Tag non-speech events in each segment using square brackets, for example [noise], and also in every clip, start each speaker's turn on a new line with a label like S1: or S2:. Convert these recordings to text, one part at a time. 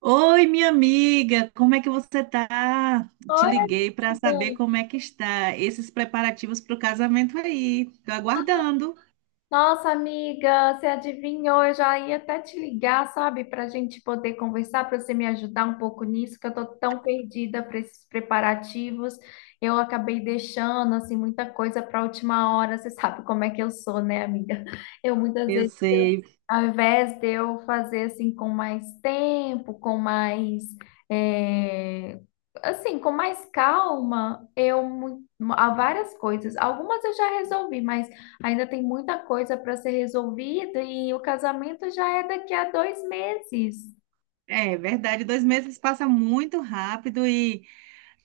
S1: Oi, minha amiga, como é que você tá? Te
S2: Oi,
S1: liguei para saber
S2: amiga.
S1: como é que está esses preparativos para o casamento aí. Tô aguardando.
S2: Nossa, amiga, você adivinhou? Eu já ia até te ligar, sabe, para a gente poder conversar, para você me ajudar um pouco nisso, que eu tô tão perdida para esses preparativos. Eu acabei deixando assim muita coisa para a última hora. Você sabe como é que eu sou, né, amiga? Eu muitas
S1: Eu
S2: vezes
S1: sei.
S2: Ao invés de eu fazer assim com mais tempo, com mais, é, assim, com mais calma. Há várias coisas. Algumas eu já resolvi, mas ainda tem muita coisa para ser resolvida e o casamento já é daqui a 2 meses.
S1: É verdade, 2 meses passa muito rápido e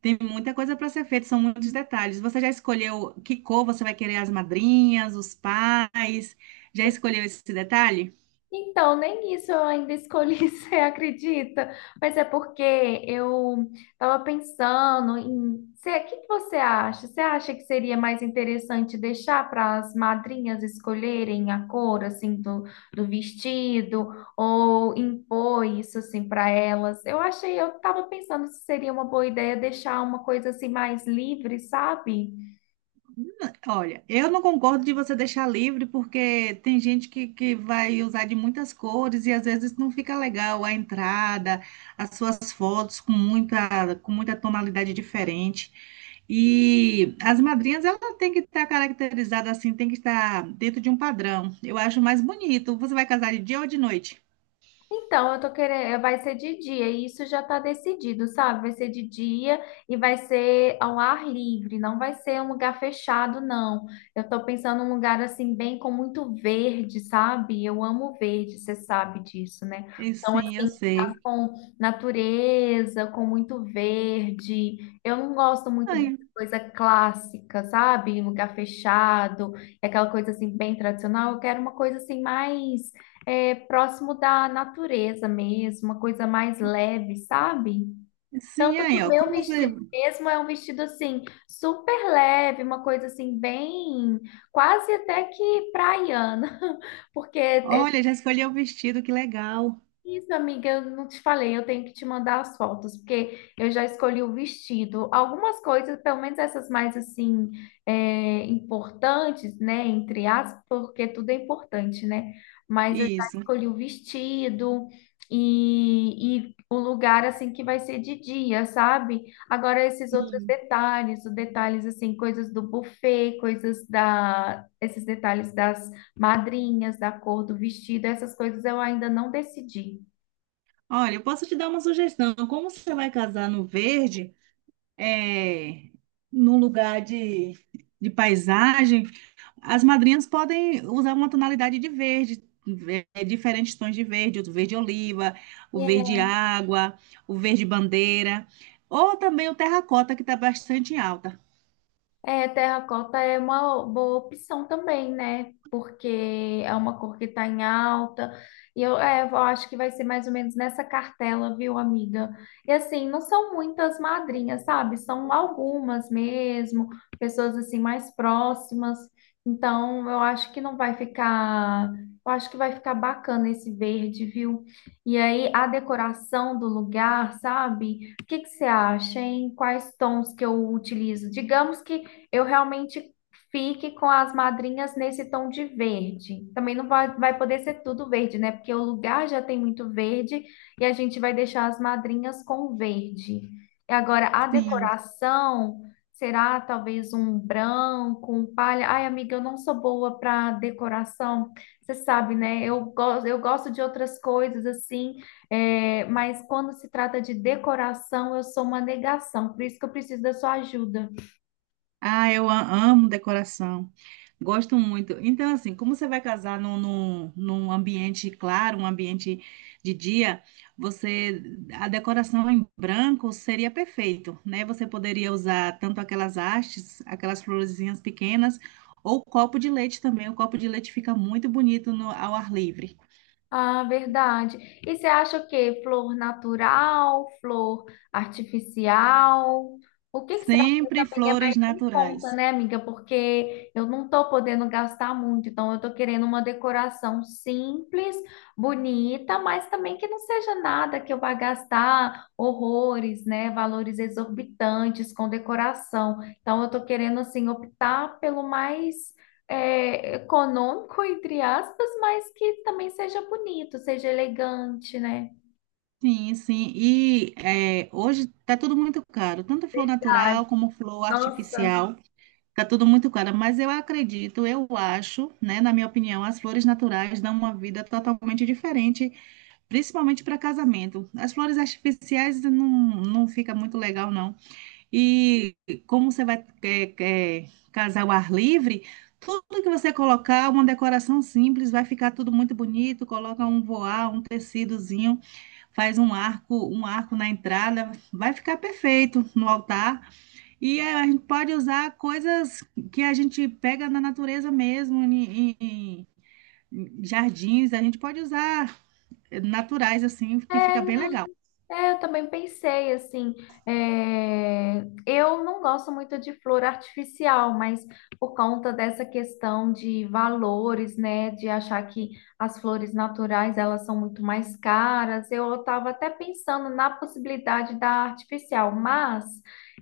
S1: tem muita coisa para ser feita, são muitos detalhes. Você já escolheu que cor você vai querer as madrinhas, os pais? Já escolheu esse detalhe?
S2: Então, nem isso eu ainda escolhi, [laughs] você acredita? Mas é porque eu estava pensando em. O que que você acha? Você acha que seria mais interessante deixar para as madrinhas escolherem a cor assim do vestido ou impor isso assim para elas? Eu estava pensando se seria uma boa ideia deixar uma coisa assim mais livre, sabe?
S1: Olha, eu não concordo de você deixar livre, porque tem gente que vai usar de muitas cores e às vezes não fica legal a entrada, as suas fotos com muita tonalidade diferente. E as madrinhas, ela tem que estar caracterizada assim, tem que estar dentro de um padrão. Eu acho mais bonito. Você vai casar de dia ou de noite?
S2: Então, eu tô querendo, vai ser de dia, e isso já tá decidido, sabe? Vai ser de dia e vai ser ao ar livre, não vai ser um lugar fechado, não. Eu tô pensando num lugar assim, bem com muito verde, sabe? Eu amo verde, você sabe disso, né?
S1: E
S2: Então,
S1: sim,
S2: assim,
S1: eu
S2: lugar
S1: sei.
S2: com natureza, com muito verde. Eu não gosto muito
S1: Ai,
S2: dessa coisa clássica, sabe? Lugar fechado, é aquela coisa assim, bem tradicional. Eu quero uma coisa assim, mais próximo da natureza mesmo, uma coisa mais leve, sabe?
S1: sim,
S2: Tanto que
S1: aí,
S2: o
S1: ó.
S2: meu
S1: Como você.
S2: vestido mesmo é um vestido assim, super leve, uma coisa assim, bem, quase até que praiana, [laughs] porque é
S1: Olha, já escolheu o vestido, que legal.
S2: isso, amiga, eu não te falei, eu tenho que te mandar as fotos, porque eu já escolhi o vestido. Algumas coisas, pelo menos essas mais assim, importantes, né? Entre aspas, porque tudo é importante, né? Mas eu já
S1: Isso.
S2: escolhi o vestido e o lugar assim que vai ser de dia, sabe? Agora esses outros
S1: Sim.
S2: detalhes, os detalhes assim, coisas do buffet, coisas esses detalhes das madrinhas, da cor do vestido, essas coisas eu ainda não decidi.
S1: Olha, eu posso te dar uma sugestão. Como você vai casar no verde, é, num lugar de paisagem, as madrinhas podem usar uma tonalidade de verde, diferentes tons de verde, o verde oliva, o verde água, o verde bandeira, ou também o terracota, que está bastante em alta.
S2: É, terracota é uma boa opção também, né? Porque é uma cor que tá em alta. E eu acho que vai ser mais ou menos nessa cartela, viu, amiga? E assim, não são muitas madrinhas, sabe? São algumas mesmo, pessoas assim mais próximas. Então, eu acho que não vai ficar. Eu acho que vai ficar bacana esse verde, viu? E aí, a decoração do lugar, sabe? O que que você acha, hein? Quais tons que eu utilizo? Digamos que eu realmente fique com as madrinhas nesse tom de verde. Também não vai poder ser tudo verde, né? Porque o lugar já tem muito verde e a gente vai deixar as madrinhas com verde. E agora a
S1: Sim.
S2: decoração será talvez um branco, um palha. Ai, amiga, eu não sou boa para decoração. Você sabe, né? Eu gosto de outras coisas assim, mas quando se trata de decoração, eu sou uma negação. Por isso que eu preciso da sua ajuda.
S1: Ah, eu amo decoração. Gosto muito. Então, assim, como você vai casar num ambiente claro, um ambiente de dia, você a decoração em branco seria perfeito, né? Você poderia usar tanto aquelas hastes, aquelas florezinhas pequenas, ou copo de leite também. O copo de leite fica muito bonito ao ar livre.
S2: Ah, verdade. E você acha o quê? Flor natural, flor artificial? O que que você acha
S1: Sempre
S2: também é
S1: flores
S2: mais em
S1: naturais.
S2: conta, né, amiga? Porque eu não tô podendo gastar muito, então eu tô querendo uma decoração simples, bonita, mas também que não seja nada que eu vá gastar horrores, né, valores exorbitantes com decoração. Então eu tô querendo assim optar pelo mais econômico, entre aspas, mas que também seja bonito, seja elegante, né?
S1: Sim, sim. E hoje está tudo muito caro, tanto flor
S2: Verdade.
S1: natural como flor
S2: Nossa.
S1: artificial. Fica tudo muito claro, mas eu acredito, eu acho, né, na minha opinião, as flores naturais dão uma vida totalmente diferente, principalmente para casamento. As flores artificiais não, não fica muito legal, não. E como você vai casar ao ar livre, tudo que você colocar, uma decoração simples, vai ficar tudo muito bonito, coloca um voar, um tecidozinho, faz um arco na entrada, vai ficar perfeito no altar. E a gente pode usar coisas que a gente pega na natureza mesmo, em jardins, a gente pode usar naturais assim, que
S2: É,
S1: fica
S2: né?
S1: bem legal.
S2: É, eu também pensei assim, eu não gosto muito de flor artificial, mas por conta dessa questão de valores, né, de achar que as flores naturais elas são muito mais caras, eu estava até pensando na possibilidade da artificial, mas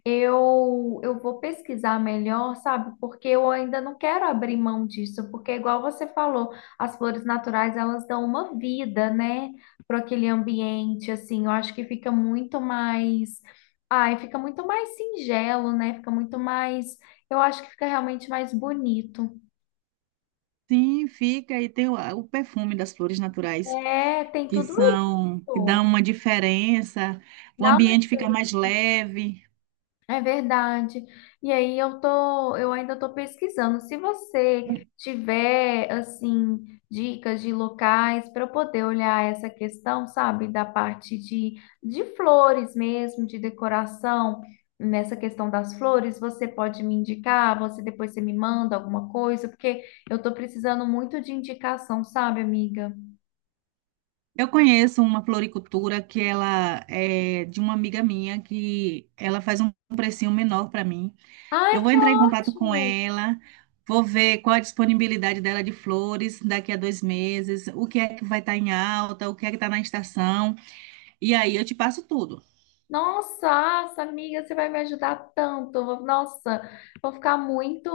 S2: eu vou pesquisar melhor, sabe? Porque eu ainda não quero abrir mão disso, porque igual você falou, as flores naturais elas dão uma vida, né? Para aquele ambiente, assim, eu acho que fica muito mais, ai, fica muito mais singelo, né? Fica muito mais, eu acho que fica realmente mais bonito.
S1: Sim, fica, e tem o perfume das flores naturais,
S2: É, tem
S1: que
S2: tudo
S1: são, que
S2: isso.
S1: dão uma diferença, o
S2: Dá uma
S1: ambiente fica mais leve.
S2: É verdade. E aí eu ainda tô pesquisando. Se você tiver assim dicas de locais para eu poder olhar essa questão, sabe, da parte de flores mesmo, de decoração, nessa questão das flores, você pode me indicar, você me manda alguma coisa, porque eu tô precisando muito de indicação, sabe, amiga?
S1: Eu conheço uma floricultura que ela é de uma amiga minha, que ela faz um precinho menor para mim.
S2: Ai,
S1: Eu vou
S2: que
S1: entrar em contato com
S2: ótimo!
S1: ela, vou ver qual a disponibilidade dela de flores daqui a 2 meses, o que é que vai estar em alta, o que é que está na estação, e aí eu te passo tudo.
S2: Nossa, nossa, amiga, você vai me ajudar tanto. Nossa, vou ficar muito,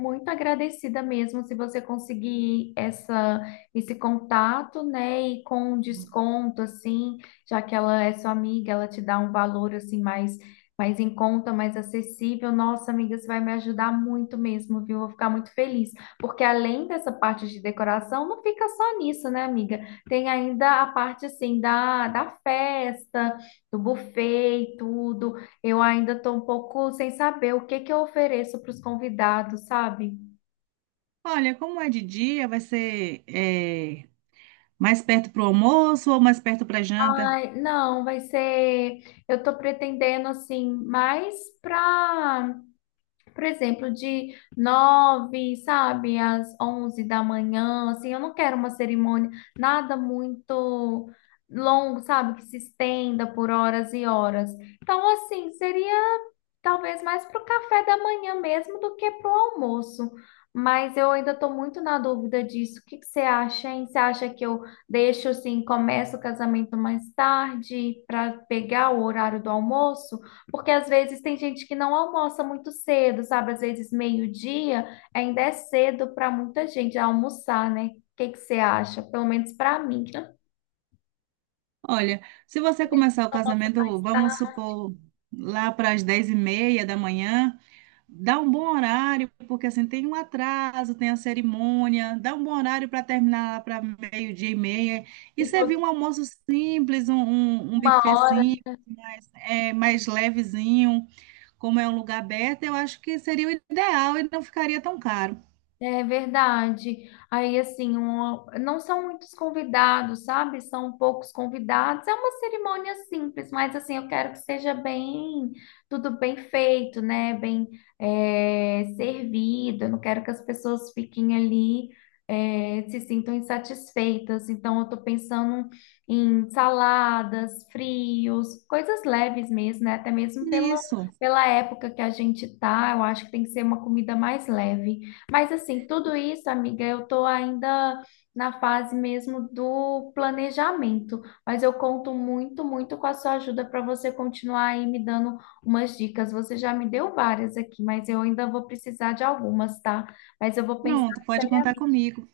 S2: muito agradecida mesmo se você conseguir esse contato, né? E com um desconto, assim, já que ela é sua amiga, ela te dá um valor, assim, mais, em conta, mais acessível. Nossa, amiga, você vai me ajudar muito mesmo, viu? Vou ficar muito feliz. Porque além dessa parte de decoração, não fica só nisso, né, amiga? Tem ainda a parte, assim, da festa do buffet e tudo. Eu ainda estou um pouco sem saber o que que eu ofereço para os convidados, sabe?
S1: Olha, como é de dia, vai ser mais perto para o almoço ou mais perto para a janta?
S2: Ai, não, vai ser. Eu estou pretendendo assim, mais para, por exemplo, de 9, sabe, às 11 da manhã. Assim, eu não quero uma cerimônia, nada muito longo, sabe, que se estenda por horas e horas. Então, assim, seria talvez mais para o café da manhã mesmo do que para o almoço. Mas eu ainda estou muito na dúvida disso. O que que você acha, hein? Você acha que eu deixo assim, começo o casamento mais tarde para pegar o horário do almoço? Porque às vezes tem gente que não almoça muito cedo, sabe? Às vezes meio-dia ainda é cedo para muita gente almoçar, né? O que que você acha? Pelo menos para mim. [laughs]
S1: Olha, se você
S2: Tem gente que
S1: começar o
S2: almoça mais
S1: casamento, vamos
S2: tarde,
S1: supor, lá para as 10:30 da manhã, dá um bom horário, porque assim tem um atraso, tem a cerimônia, dá um bom horário para terminar para meio-dia e meia. E
S2: tipo
S1: servir um almoço simples, um
S2: uma
S1: buffet
S2: hora.
S1: simples, mais, mais levezinho, como é um lugar aberto, eu acho que seria o ideal e não ficaria tão caro.
S2: É verdade. Aí, assim, não são muitos convidados, sabe? São poucos convidados. É uma cerimônia simples, mas, assim, eu quero que seja bem, tudo bem feito, né? Bem, servido. Eu não quero que as pessoas fiquem ali, se sintam insatisfeitas. Então, eu tô pensando em saladas, frios, coisas leves mesmo, né? Até mesmo pela,
S1: Isso.
S2: pela época que a gente tá, eu acho que tem que ser uma comida mais leve. Mas assim, tudo isso, amiga, eu tô ainda na fase mesmo do planejamento, mas eu conto muito, muito com a sua ajuda para você continuar aí me dando umas dicas. Você já me deu várias aqui, mas eu ainda vou precisar de algumas, tá? Mas eu vou pensar
S1: Pronto, pode contar
S2: seriamente.
S1: comigo.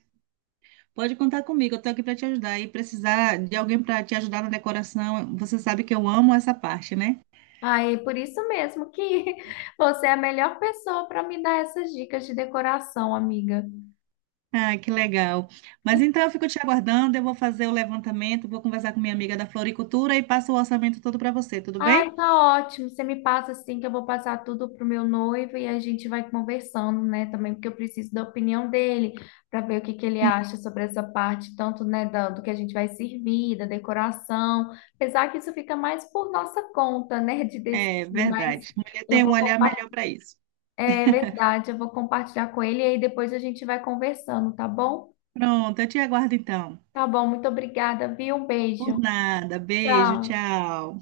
S1: Pode contar comigo, eu estou aqui para te ajudar. E precisar de alguém para te ajudar na decoração, você sabe que eu amo essa parte, né?
S2: Ah, é por isso mesmo que [laughs] você é a melhor pessoa para me dar essas dicas de decoração, amiga.
S1: Ah, que legal. Mas então eu fico te aguardando, eu vou fazer o levantamento, vou conversar com minha amiga da floricultura e passo o orçamento todo para você, tudo
S2: Ai,
S1: bem?
S2: tá ótimo. Você me passa assim que eu vou passar tudo pro meu noivo e a gente vai conversando, né? Também porque eu preciso da opinião dele para ver o que que ele
S1: Sim.
S2: acha sobre essa parte, tanto, né, do que a gente vai servir, da decoração. Apesar que isso fica mais por nossa conta, né, de
S1: É
S2: decidir, mas
S1: verdade. Mulher
S2: eu
S1: tem um
S2: vou
S1: olhar
S2: compartilhar.
S1: melhor para isso.
S2: É verdade, eu vou compartilhar com ele e aí depois a gente vai conversando, tá bom?
S1: Pronto, eu te aguardo então.
S2: Tá bom, muito obrigada, viu? Um
S1: Por
S2: beijo.
S1: nada. Beijo,
S2: Tchau.
S1: tchau.